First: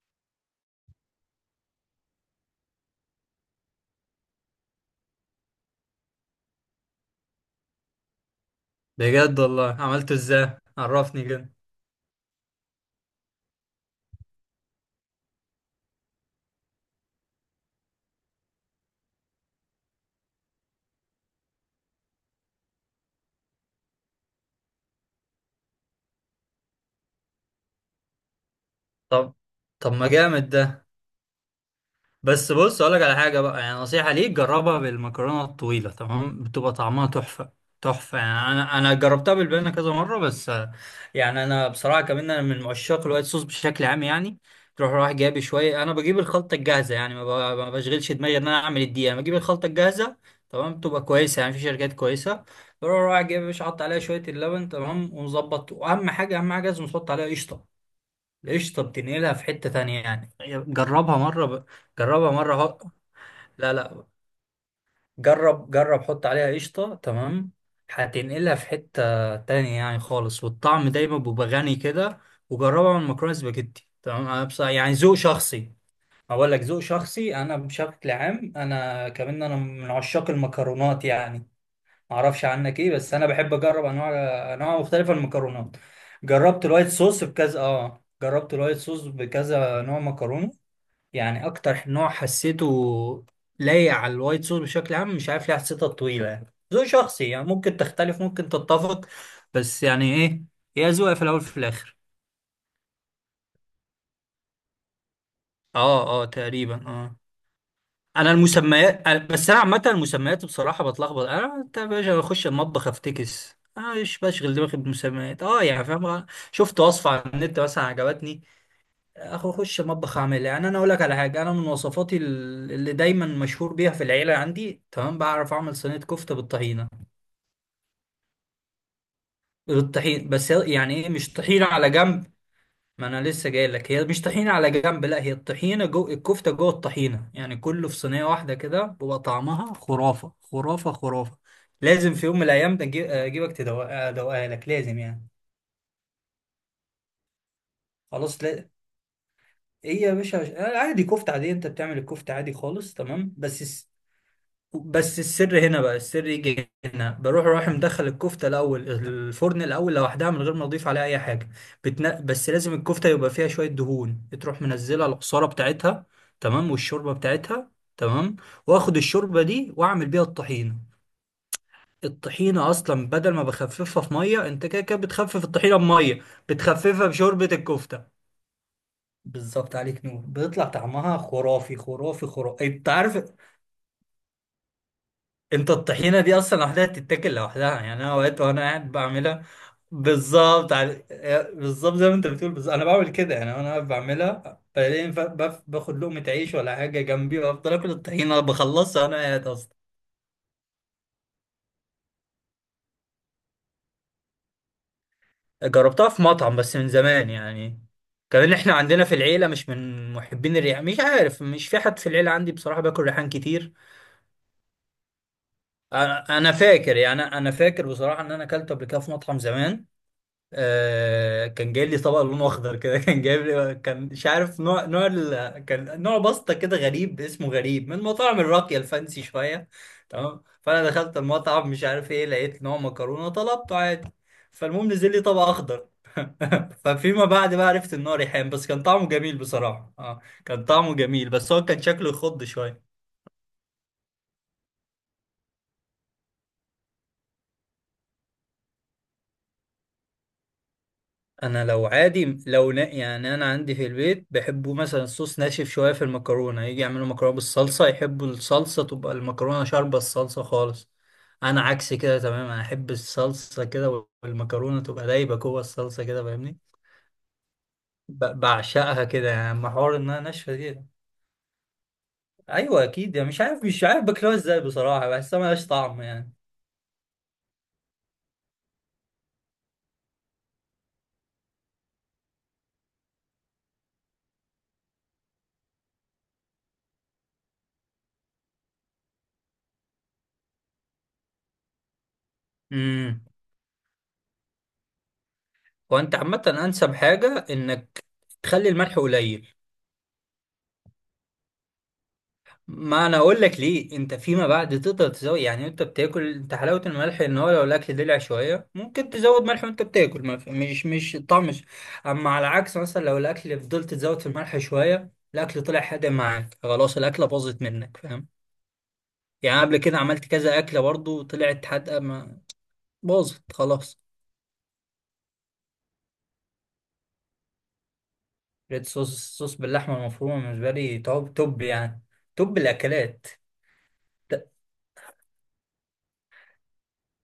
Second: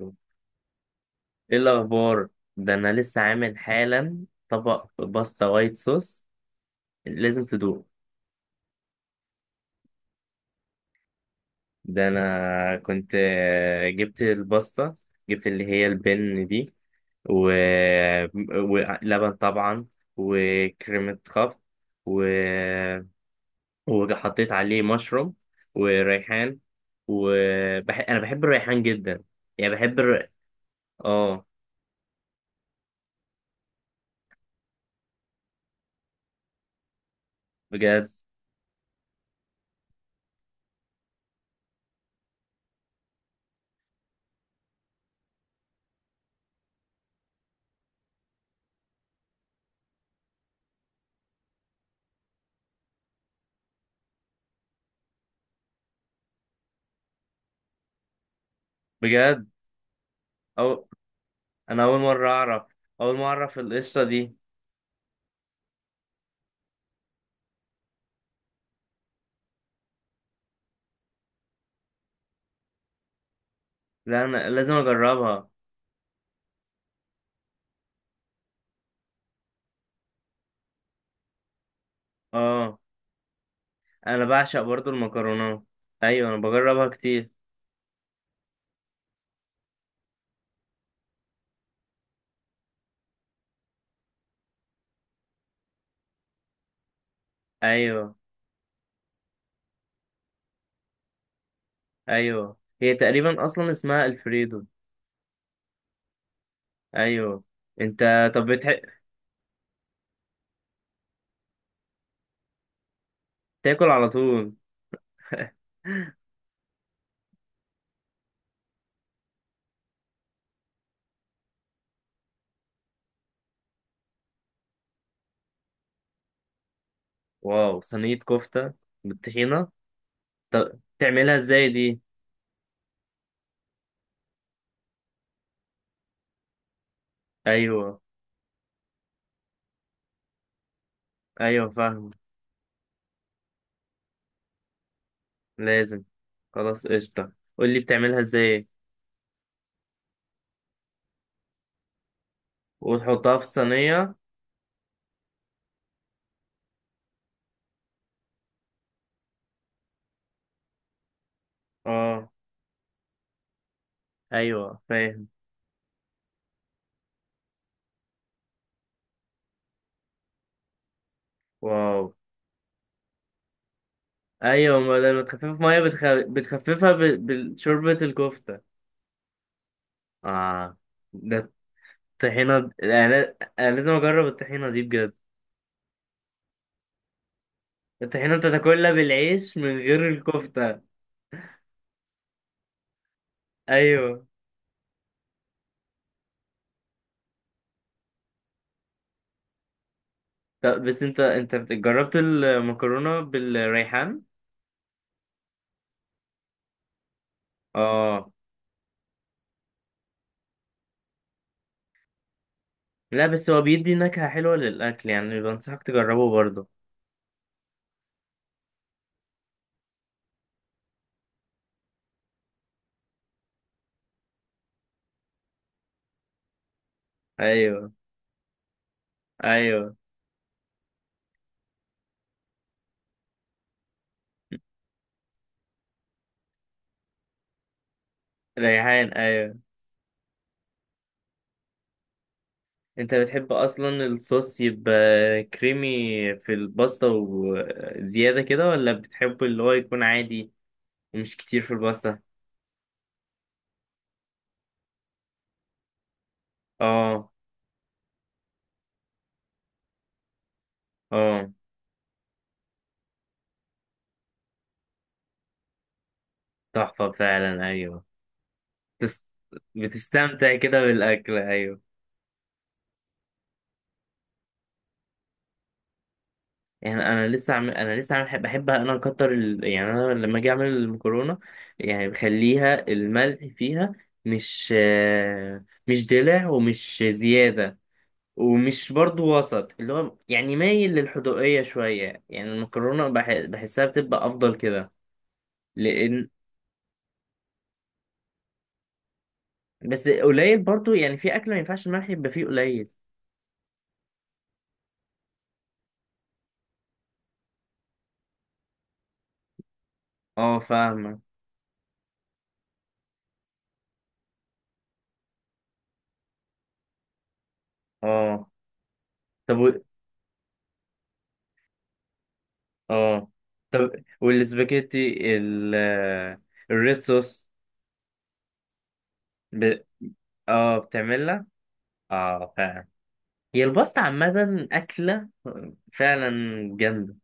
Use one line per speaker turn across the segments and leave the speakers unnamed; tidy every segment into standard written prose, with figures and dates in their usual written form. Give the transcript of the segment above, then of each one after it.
ايه الاخبار؟ ده انا لسه عامل حالا طبق باستا وايت صوص. لازم تدوق.
بجد والله عملته ازاي؟ عرفني كده.
ده انا كنت جبت الباستا، جبت اللي هي البن دي، و... ولبن طبعا، وكريمة خفق، و... وحطيت عليه مشروم وريحان. انا بحب الريحان جدا،
طب،
يعني
طب
بحب
ما جامد ده.
اه،
بس بص اقول لك على حاجه بقى، يعني نصيحه ليك، جربها بالمكرونه الطويله، تمام؟ بتبقى طعمها تحفه،
بجد؟
تحفه. يعني انا جربتها بالبنه كذا مره بس يعني انا بصراحه كمان انا من عشاق الوايت صوص بشكل عام. يعني تروح رايح جايب شويه، انا بجيب الخلطه الجاهزه، يعني ما بشغلش دماغي ان انا اعمل الدقيقه، انا بجيب الخلطه الجاهزه، تمام؟ بتبقى كويسه، يعني في شركات كويسه. بروح رايح جايب، مش حاطط عليها شويه اللبن، تمام؟ ومظبط. واهم حاجه، اهم حاجه لازم تحط عليها قشطه. قشطة بتنقلها في
بجد؟
حتة تانية يعني.
أو...
جربها مرة ب...
انا اول مرة
جربها مرة
اعرف
هو...
اول مرة اعرف
لا
القشطة
لا،
دي.
جرب، جرب حط عليها قشطة تمام، هتنقلها في حتة تانية يعني، خالص. والطعم دايما بيبقى غني كده. وجربها من مكرونة سباجيتي،
لا،
تمام؟
انا لازم
يعني ذوق
اجربها.
شخصي. أقول لك ذوق شخصي، أنا بشكل عام أنا كمان أنا من عشاق المكرونات يعني. معرفش
اه،
عنك ايه، بس انا بحب اجرب انواع،
انا بعشق
انواع
برضو
مختلفه من
المكرونات.
المكرونات.
ايوه، انا
جربت
بجربها
الوايت صوص
كتير.
بكذا، اه جربت الوايت صوص بكذا نوع مكرونه، يعني اكتر نوع حسيته لايق على الوايت صوص بشكل عام. مش عارف ليه حسيتها طويله، يعني ذوق شخصي، يعني ممكن
ايوه،
تختلف ممكن تتفق. بس يعني ايه، هي ذوق في الاول في الاخر.
ايوه، هي تقريبا اصلا اسمها الفريدو.
اه، اه، تقريبا اه.
ايوه. انت... طب
انا عامه المسميات بصراحه بتلخبط. انا انت يا باشا بخش المطبخ افتكس،
تاكل
انا
على
مش
طول؟
بشغل دماغي بمسميات، اه يعني فاهم شفت وصفه على النت مثلا عجبتني، اخش المطبخ اعملها. يعني انا اقول لك على حاجه، انا من وصفاتي اللي دايما مشهور بيها في العيله عندي، تمام؟ بعرف اعمل صينيه كفته بالطحينه.
واو، صينية كفتة بالطحينة؟
بالطحين، بس
طب
يعني ايه، مش
تعملها
طحينه
ازاي
على
دي؟
جنب. ما انا لسه جاي لك، هي مش طحينه على جنب، لا هي الطحينه جو الكفته، جوه الطحينه، يعني كله في
ايوه،
صينيه واحده كده، بيبقى طعمها خرافه، خرافه، خرافه.
ايوه، فاهم.
لازم في يوم من الايام ده ادوقها لك، لازم يعني.
لازم. خلاص، قشطة. قولي بتعملها
خلاص
ازاي.
لا. ايه يا باشا، عادي كفته عادي، انت بتعمل الكفته عادي خالص، تمام؟
وتحطها في
بس،
الصينية.
بس السر هنا بقى، السر يجي هنا، بروح رايح مدخل الكفته الاول الفرن الاول لوحدها من غير ما اضيف عليها اي حاجه.
اه،
بس لازم الكفته يبقى فيها شويه دهون، تروح
ايوه،
منزلها
فاهم.
العصاره بتاعتها، تمام؟ والشوربه بتاعتها، تمام؟ واخد الشوربه دي واعمل بيها الطحينه.
واو.
الطحينه اصلا بدل ما بخففها في ميه، انت
ايوه،
كده
ما
كده
لما تخفف
بتخفف الطحينه
ميه
بميه،
بتخففها
بتخففها بشوربه
بشوربة
الكفته.
الكفتة.
بالظبط، عليك نور. بيطلع
اه.
طعمها
ده
خرافي، خرافي،
الطحينة
خرافي، انت عارف.
انا لازم اجرب الطحينة دي بجد.
انت الطحينة دي اصلا لوحدها تتاكل لوحدها، يعني انا
الطحينة
اوقات
انت
وانا
تاكلها
قاعد بعملها.
بالعيش من غير
بالظبط
الكفتة؟
على... بالظبط زي ما انت بتقول، بالظبط انا بعمل كده. يعني انا قاعد
ايوه.
بعملها، بعدين باخد لقمة عيش ولا حاجة جنبي، وافضل اكل الطحينة، بخلصها وانا قاعد اصلا.
طب، بس انت، جربت المكرونة بالريحان؟
جربتها في مطعم بس من زمان يعني.
اه.
كمان احنا عندنا في العيلة مش من محبين الريحان، مش عارف، مش في حد في العيلة عندي بصراحة باكل
لا،
ريحان
بس هو
كتير.
بيدي نكهة حلوة للاكل، يعني بنصحك تجربه
انا
برضه.
فاكر، يعني انا فاكر بصراحة ان انا اكلته قبل كده في مطعم زمان. آه كان جاي لي طبق لونه اخضر كده كان جايب لي، كان مش عارف نوع ال... كان نوع باستا كده غريب، اسمه غريب،
ايوه،
من مطاعم الراقيه الفانسي شويه،
ايوه.
تمام؟ فانا دخلت المطعم مش عارف ايه، لقيت نوع مكرونه طلبته عادي. فالمهم نزل لي طبق اخضر ففيما بعد بقى عرفت ان هو ريحان، بس كان طعمه
ريحان.
جميل
ايوه.
بصراحه، اه كان طعمه جميل، بس هو كان شكله يخض شويه.
انت بتحب اصلا الصوص يبقى كريمي في الباستا وزيادة كده، ولا بتحب اللي هو يكون عادي ومش كتير
انا
في
لو
الباستا؟
عادي لو نا يعني انا عندي في البيت بيحبوا مثلا الصوص ناشف شويه في المكرونه، يجي يعملوا
اه،
مكرونه بالصلصه، يحبوا الصلصه تبقى المكرونه شاربه الصلصه خالص.
اه.
انا عكس كده تماما، انا احب الصلصه كده والمكرونه تبقى دايبه جوه الصلصه كده، فاهمني؟
تحفة فعلا، ايوه.
بعشقها
بتس...
كده يعني، اما حوار انها ناشفه
بتستمتع كده
دي.
بالاكل، ايوه.
ايوه اكيد يعني، مش عارف، مش عارف باكلها ازاي بصراحه، بحسها ملهاش طعم يعني.
يعني انا لسه عامل، بحب انا اكتر يعني انا لما اجي اعمل المكرونة، يعني بخليها الملح فيها، مش دلع ومش زيادة، ومش برضو وسط اللي هو يعني مايل للحدوقية شوية. يعني المكرونة
امم
بحسها بتبقى أفضل كده،
وانت
لأن...
عامه انسب حاجه انك تخلي الملح قليل.
بس قليل برضو، يعني في أكل ما ينفعش الملح يبقى فيه قليل.
ما انا اقول لك ليه، انت فيما بعد تقدر تزود، يعني انت بتاكل، انت حلاوه الملح ان هو لو الاكل دلع شويه ممكن تزود ملح وانت بتاكل ما في-
اه،
مش مش
فاهمة.
الطعم مش، اما على العكس مثلا لو الاكل فضلت تزود في الملح شويه، الاكل طلع حادق معاك، خلاص الاكله باظت منك، فاهم؟
اه، طب،
يعني قبل كده عملت كذا اكله برضو طلعت حادقه، ما
اه،
باظت
طب،
خلاص.
والسباجيتي الريد صوص.
ريد صوص، الصوص
ب...
باللحمه المفرومه بالنسبه
اه،
لي توب،
بتعملها.
توب يعني،
اه،
توب
فعلا.
الاكلات.
هي الباستا عامة أكلة، فعلا، جامدة.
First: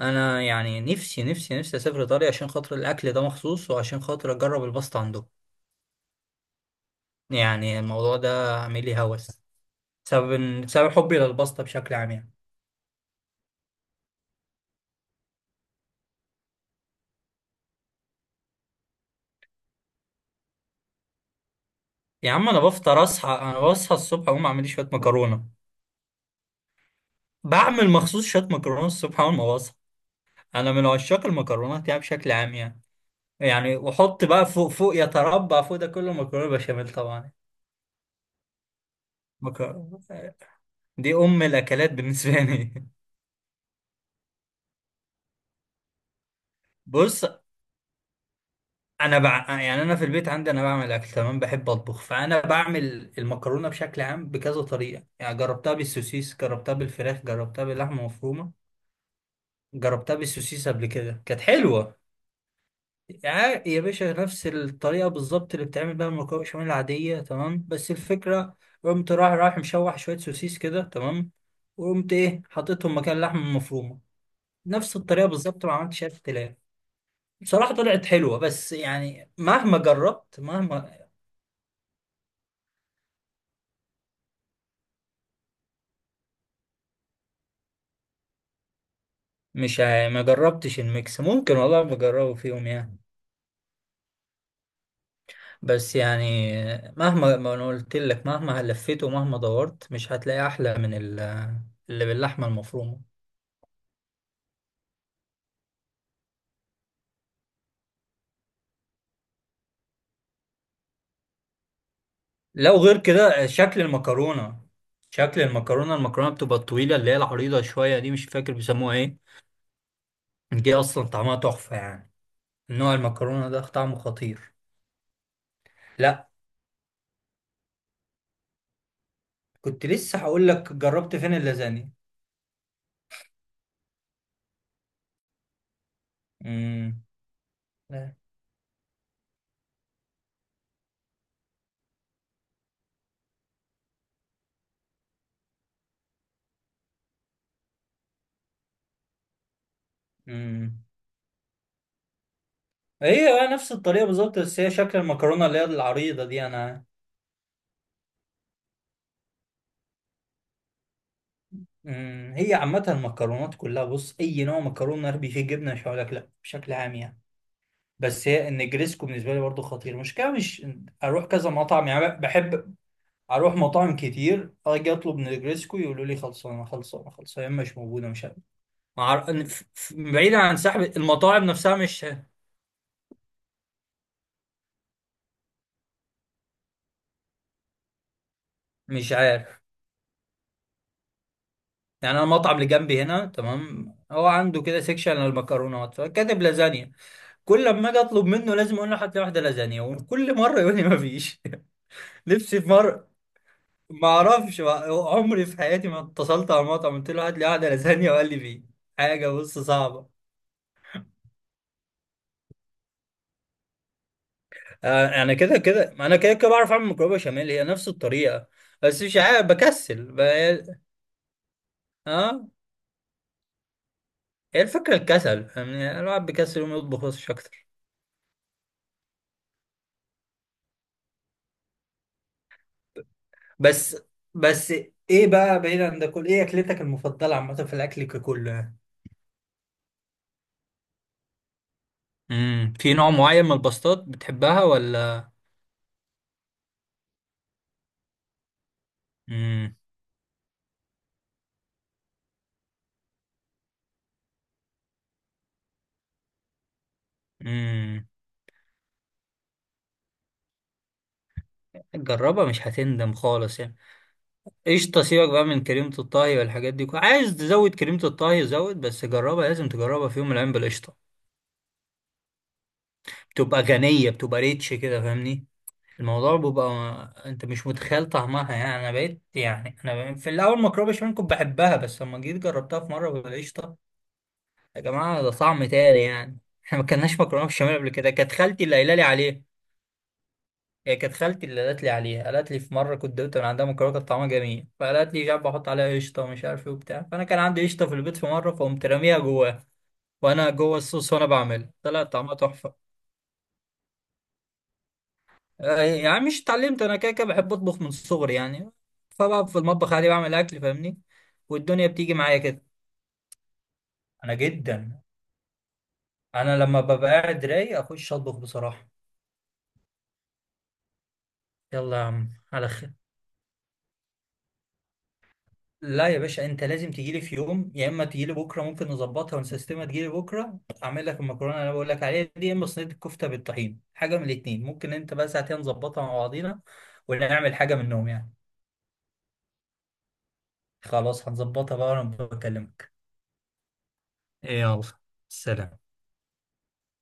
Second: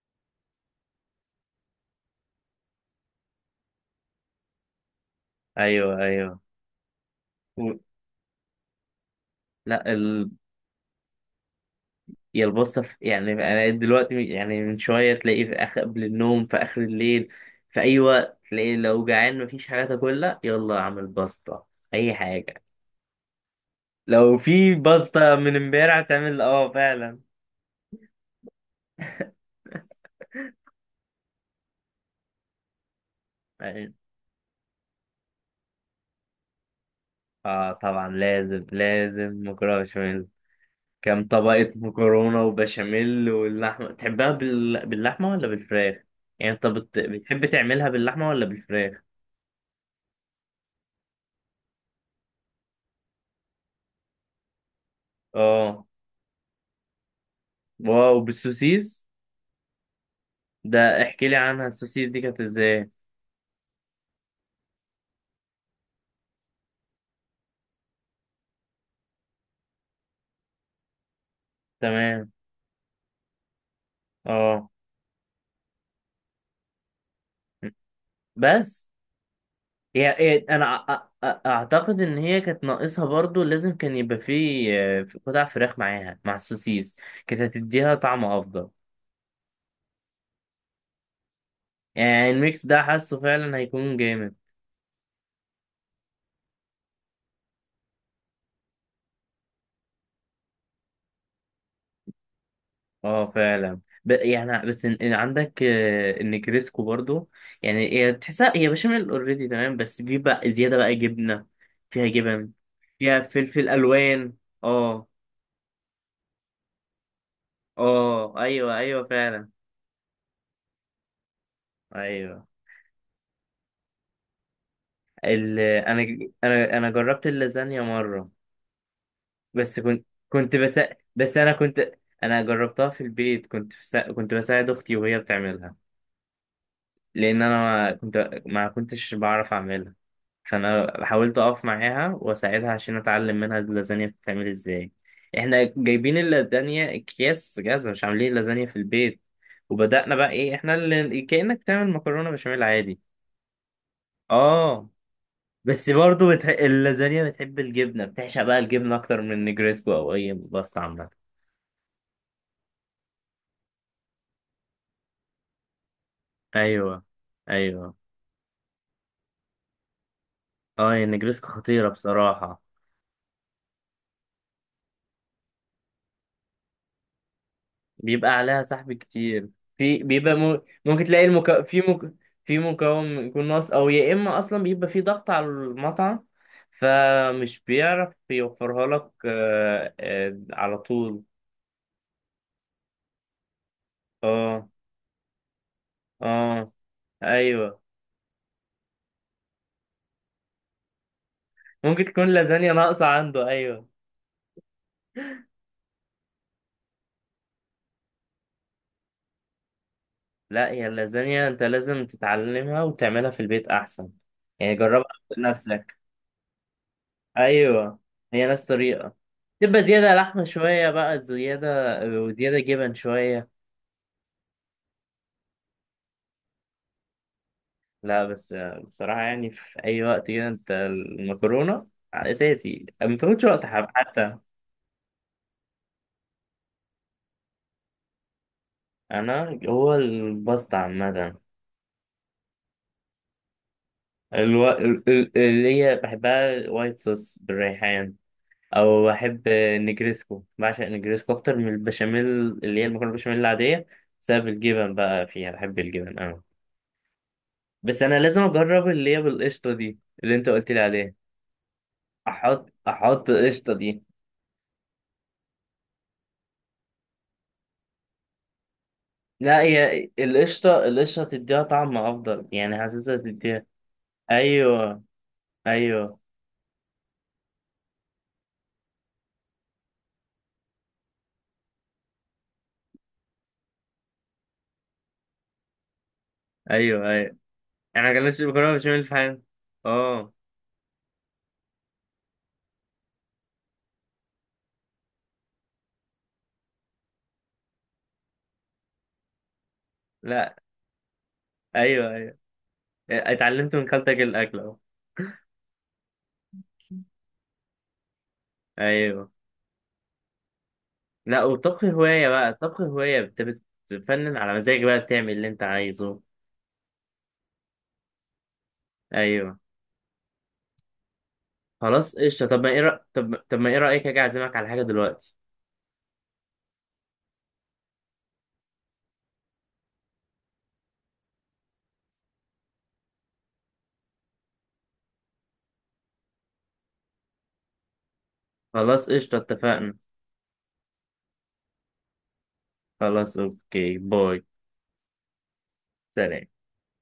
انا يعني نفسي، نفسي، نفسي اسافر ايطاليا عشان خاطر الاكل ده مخصوص، وعشان خاطر اجرب الباستا عندهم.
أيوه، أيوه. و...
يعني الموضوع ده عامل لي هوس
لا.
بسبب حبي للباستا بشكل عام يعني.
يا الباستا، يعني انا دلوقتي، يعني من شويه، تلاقيه في آخر قبل النوم، في اخر الليل. في اي وقت تلاقيه، لو جعان مفيش حاجه تاكلها يلا اعمل باستا. اي
يا عم انا
حاجه.
بفطر، اصحى، بصحى الصبح
لو
اقوم اعمل لي
في
شويه
باستا
مكرونه،
من امبارح تعمل، اه، فعلا.
بعمل مخصوص شويه مكرونه الصبح اول ما بصحى. انا من عشاق المكرونات يعني بشكل عام يعني. يعني
يعني،
واحط بقى فوق، فوق، يتربع فوق ده كله مكرونه بشاميل طبعا.
اه، طبعا لازم لازم مكرونه
مكرونه
بشاميل.
دي
كام
ام
طبقه
الاكلات بالنسبه
مكرونه
لي
وبشاميل؟ واللحمه تحبها باللحمه ولا بالفراخ؟ يعني انت
بص
بتحب تعملها باللحمه ولا بالفراخ؟
يعني انا في البيت عندي انا بعمل اكل، تمام؟ بحب اطبخ، فانا بعمل المكرونه بشكل عام بكذا طريقه، يعني جربتها
اه،
بالسوسيس، جربتها بالفراخ، جربتها باللحمه
واو،
المفرومه.
بالسوسيس.
جربتها بالسوسيس قبل
ده
كده
احكي لي
كانت
عنها،
حلوه.
السوسيس دي كانت ازاي؟
يا يا باشا نفس الطريقه بالظبط اللي بتعمل بيها المكرونه بشاميل العاديه، تمام؟ بس الفكره قمت رايح مشوح شويه سوسيس كده، تمام؟ وقمت
تمام.
ايه، حطيتهم مكان اللحمه المفرومه،
اه.
نفس الطريقه بالظبط، ما عملتش اي اختلاف. بصراحة طلعت حلوة، بس
بس
يعني مهما جربت،
انا أ-
مهما
أ- اعتقد ان هي كانت ناقصها، برضو لازم كان يبقى فيه قطع فراخ معاها مع السوسيس، كانت هتديها طعم افضل.
مش عا- ما جربتش الميكس، ممكن والله
يعني
بجربه
الميكس
فيهم
ده
يعني.
حاسه فعلا هيكون جامد.
بس يعني، مهما، ما انا قلت لك، مهما لفيت ومهما دورت مش هتلاقي احلى من اللي باللحمه المفرومه.
اه، فعلا. يعني، بس إن عندك النجريسكو برضو، يعني هي تحسها هي بشاميل اوريدي، تمام، بس بيبقى زيادة بقى جبنة، فيها جبن،
لو غير
فيها
كده
فلفل
شكل
الوان.
المكرونه،
اه،
شكل المكرونه، المكرونه بتبقى الطويله اللي هي العريضه شويه دي، مش
اه،
فاكر
ايوه،
بيسموها
ايوه،
ايه،
فعلا،
دي اصلا طعمها تحفه يعني،
ايوه.
نوع المكرونه ده طعمه خطير.
ال... انا
لا،
انا جربت اللازانيا مره، بس
كنت
كنت
لسه هقول
كنت
لك،
بس
جربت فين
بس انا
اللازانيا؟
كنت... انا جربتها في البيت، كنت بساعد اختي وهي بتعملها،
امم
لان انا ما كنتش بعرف اعملها. فانا حاولت اقف معاها واساعدها عشان اتعلم منها اللازانيا بتتعمل ازاي. احنا جايبين اللازانيا اكياس جاهزه، مش عاملين اللازانيا في البيت. وبدأنا بقى ايه،
لا.
احنا اللي كأنك تعمل مكرونه بشاميل عادي.
هي نفس الطريقة بالظبط، بس هي
اه،
شكل المكرونة اللي هي
بس
العريضة
برضه
دي أنا.
اللازانيا بتحب الجبنة، بتعشق بقى الجبنة أكتر من النجريسكو أو أي باستا عامة.
هي عامة المكرونات كلها، بص أي نوع مكرونة أربي فيه جبنة مش هقولك لأ، بشكل عام
أيوه،
يعني.
أيوه.
بس هي النجريسكو بالنسبة لي برضو خطير، المشكلة مش،
أه، هي
أروح
النجريسكو
كذا مطعم
خطيرة
يعني،
بصراحة.
بحب أروح مطاعم كتير، أجي أطلب نجريسكو يقولوا لي خلصانة، خلصانة، خلصانة، يا إما مش موجودة، مش
بيبقى
عارف.
عليها سحب كتير. في بيبقى
بعيدا عن سحب
ممكن تلاقي
المطاعم نفسها،
في
مش،
في مكون يكون ناقص، أو يا إما أصلا بيبقى في ضغط على المطعم، فمش بيعرف يوفرها لك
مش عارف.
على طول.
يعني أنا المطعم اللي جنبي هنا، تمام؟ هو عنده
أه،
كده سيكشن للمكرونات، فكاتب
أه،
لازانيا، كل
أيوه،
ما اجي اطلب منه لازم اقول له حتى واحده لازانيا، وكل مره يقول لي ما فيش.
ممكن تكون
نفسي في
لازانيا ناقصة
مره،
عنده، أيوه.
ما اعرفش ما- عمري في حياتي ما اتصلت على المطعم قلت له هات لي واحده لازانيا وقال لي فيه. حاجه بص صعبه.
لا، هي اللازانيا انت لازم تتعلمها وتعملها في البيت احسن، يعني جربها
انا كده كده
بنفسك.
انا كده كده بعرف اعمل مكرونه بشاميل، هي نفس
ايوه، هي
الطريقه،
نفس
بس
طريقه،
مش عارف
تبقى
بكسل
زياده لحمه شويه، بقى زياده،
اه،
وزياده جبن شويه.
هي الفكره الكسل، يعني الواحد بيكسل وما يطبخش اكتر.
لا، بس بصراحه يعني في اي وقت كده، انت المكرونه اساسي ما تاخدش وقت،
بس
حتى...
بس ايه بقى بعيد عن ده كل ايه اكلتك المفضله عامه في الاكل ككله؟
انا هو الباستا عامه.
في نوع معين من الباستات بتحبها ولا؟
اللي هي بحبها وايت صوص بالريحان، او بحب
امم
النجريسكو، بعشق النجريسكو اكتر من البشاميل، اللي هي المكرونه البشاميل العاديه، بسبب الجبن بقى فيها، بحب الجبن أوي. بس
امم
انا لازم اجرب اللي هي بالقشطه دي اللي انت قلت لي عليها،
جربها
احط
مش هتندم
احط
خالص
القشطه
يعني.
دي.
قشطة سيبك بقى من كريمة الطهي والحاجات دي، عايز تزود كريمة الطهي زود، بس جربها،
لا،
لازم تجربها
هي
في يوم من الأيام
القشطه
بالقشطة.
القشطه تديها طعم افضل، يعني حاسسها
بتبقى
تديها.
غنية، بتبقى ريتش كده،
ايوه،
فاهمني؟
ايوه،
الموضوع بيبقى، انت مش متخيل طعمها يعني، انا بقيت، يعني في الاول مكرونه بشاميل كنت بحبها، بس لما جيت جربتها في مره بالقشطه، يا جماعه ده طعم تاني يعني. احنا ما
ايوه،
كناش
ايوه.
مكرونه بشاميل قبل
انا
كده،
ما
كانت
جربتش
خالتي
المكرونه
اللي قايله لي
بالبشاميل في حياتي.
عليه.
اه.
هي كانت خالتي اللي قالت لي عليها، قالت لي في مره كنت دوت من عندها مكرونه كانت طعمها جميل، فقالت لي جاب احط عليها قشطه ومش عارف ايه وبتاع، فانا كان عندي قشطه في البيت في مره، فقمت راميها جواها وانا
لا.
جوه الصوص، وانا بعمل طلع
ايوه،
طعمها
ايوه.
تحفه.
اتعلمت من خالتك الاكل اهو.
يعني مش اتعلمت، انا كده كده بحب اطبخ من صغري يعني،
ايوه.
فبقى في المطبخ عادي بعمل اكل، فاهمني؟
لا، والطبخ
والدنيا بتيجي
هواية
معايا
بقى،
كده.
الطبخ هواية، انت
انا
بتفنن على مزاجك، بقى
جدا،
بتعمل اللي انت عايزه.
انا لما ببقى قاعد رايق اخش اطبخ بصراحه.
ايوه.
يلا يا
خلاص
عم
قشطة. طب، ما
على
ايه
خير.
طب ما ايه رأيك اجي اعزمك على حاجة دلوقتي؟
لا يا باشا، انت لازم تجيلي في يوم، يا اما تجيلي بكره ممكن نظبطها ونسيستمها، تجيلي بكره اعمل لك المكرونه اللي انا بقول لك عليها دي، يا اما صينيه الكفته بالطحين، حاجه من الاتنين، ممكن انت بقى ساعتين نظبطها مع بعضينا، ولا نعمل حاجه منهم يعني.
خلاص قشطة، اتفقنا.
خلاص هنظبطها بقى وانا بكلمك.
خلاص، اوكي، باي.
يلا، سلام.
سلام.